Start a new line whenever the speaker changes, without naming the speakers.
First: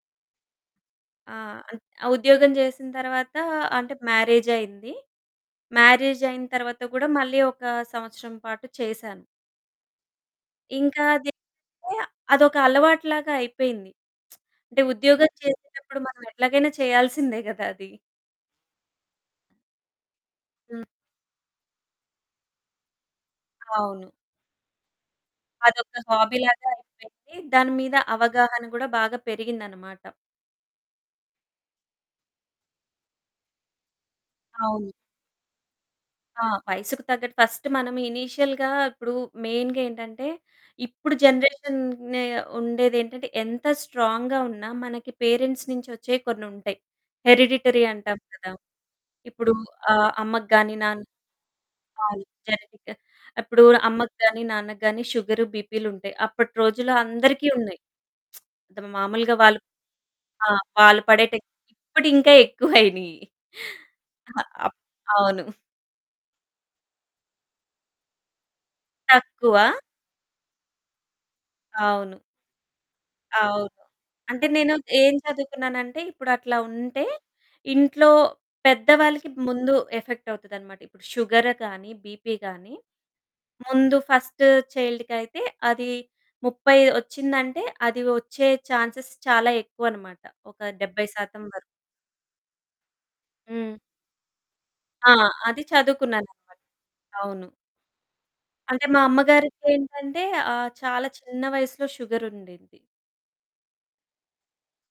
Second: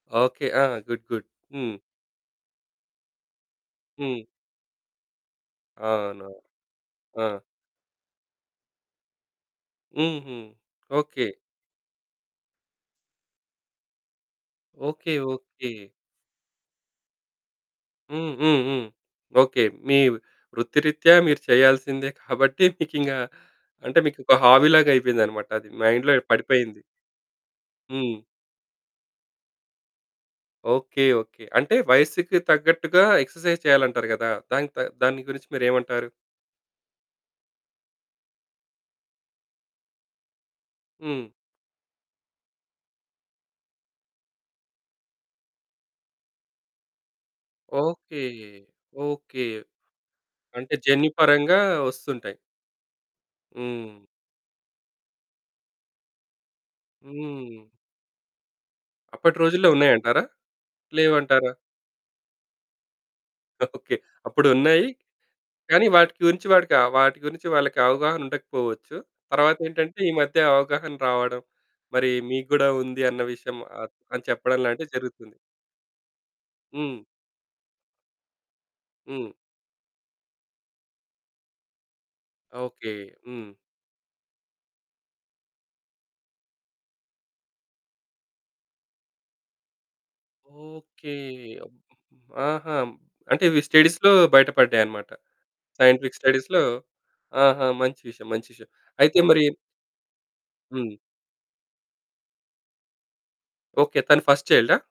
Okay. ఆ! Good. Good.
ఆ!
హ్మ్.
అద్ ఆ ఉద్యోగం చేసిన తర్వాత అంటే,
హ్మ్.
మ్యారేజైంది.
అవును,
మ్యారేజైన తర్వాత కూడా
ఆ!
మళ్ళీ ఒక సంవత్సరం పాటు చేశాను.
హ్మ్. హ్మ్.
ఇంకా
ఓకె.
అది [unintelligible] అదొక అలవాటులాగా అయిపోయింది. అంటే
ఓకె.
ఉద్యోగం
ఓకె.
చేసేటప్పుడు మనం ఎట్లాగైనా చేయాల్సిందే గద అది.
హ్మ్. హ్మ్. హ్మ్. ఓకె. మీ
హ్మ్.
వృత్తిరీత్యా మీరు చేయాల్సిందే కాబట్టి, మీకింగా అంటే,
అవును.
మీకు ఒక హాబీ లాగా అయిపోయిందన్నమాట అది.
అదొక
మైండ్‌లో
హాబీ లాగా
పడిపోయింది.
అయిపోయింది. దాని మీద
హ్మ్.
అవగాహన కూడా బాగా పెరిగిందనమాట.
ఓకె. ఓకె. అంటే వయస్సుకు తగ్గట్టుగా ఎక్సర్సైజ్ చేయాలంటారు కదా! దానికి దా
అవును.
దాని గురించి మీరేమంటారు?
ఆ! వయసుకు తగ్గట్టు ఫర్స్ట్ మనము ఇనీషియల్‌గా ఇప్పుడు మెయిన్‌గా ఏంటంటే, ఇప్పుడు
హ్మ్.
జనరేషన్ నె ఉండేదేంటంటే, ఎంత స్ట్రాంగ్‌గా ఉన్నా మనకి పేరెంట్స్ నుంచొచ్చేవి కొన్నుంటాయి. హెరిడిటరీ అంటాం
ఓకె.
కదా!
ఓకె.
ఇప్పుడు ఆహ్, అమ్మకి
అంటే,
గాని, నాన్న
జన్యుపరంగా
అవును
వొస్తుంటాయి.
జెనెటిక్. అప్పుడు
హ్మ్.
అమ్మకి గాని, నాన్నకు గాని సుగరు, బీపీలుంటాయి. అప్పటి రోజుల్లో అందరికి
హ్మ్.
ఉన్నాయి. మాములుగా
అప్పటి
వాళ్ళు
రోజుల్లో ఉన్నాయంటారా?
ఆ! వాళ్ళు పడేటి
లేవంటారా?
ఇప్పుడు ఇంకా ఎక్కువైనాయి.
ఓకె.
అ అప్
అప్పుడున్నాయి.
అవును.
కానీ వాటి గురించి వాటికా వాటి గురించి వాళ్ళకి అవగాహన ఉండకపోవచ్చు.
తక్కువ.
తర్వాత ఏంటంటే, ఈ మధ్య అవగాహన రావడం, మరి
అవును.
మీకు గూడా ఉంది అన్న విషయం
అవును.
అ అని
అంటే
చెప్పడం
నేను
లాంటిది
ఏం
జరుగుతుంది.
చదువుకున్నానంటే, ఇప్పుడు అట్లా
హ్మ్.
ఉంటే, ఇంట్లో పెద్దవాళ్ళకి
హ్మ్.
ముందు ఎఫెక్ట్ అవుతాదన్నమాట. ఇప్పుడు షుగర్ గాని, బీపీ గాని,
ఓకె. హ్మ్.
ముందు ఫర్స్ట్ చైల్డ్‌కి అయితే, అది 30 వొచ్చిందంటే, అది వచ్చే చాన్సెస్ చాలా ఎక్కువన్నమాట. ఒక డెబ్బై
ఓకె.
శాతం వరకు.
అబ్ ఆహా! అంటే, ఇవి
హ్మ్.
స్టడీస్‌లో బయటపడ్డాయనమాట.
ఆ! అది
సైంటిఫిక్
చదువుకున్నాననమాట.
స్టడీస్‌లో,
అవును.
ఆహా! మంచి విషయం, మంచి విషయం.
అంటే, మా
అయితే మరి
అమ్మగారికి ఏంటంటే, ఆహ్,
హ్మ్.
చాలా చిన్న వయస్సులో షుగర్ ఉండింది.
ఓకె. తను ఫర్స్ట్ చైల్డా?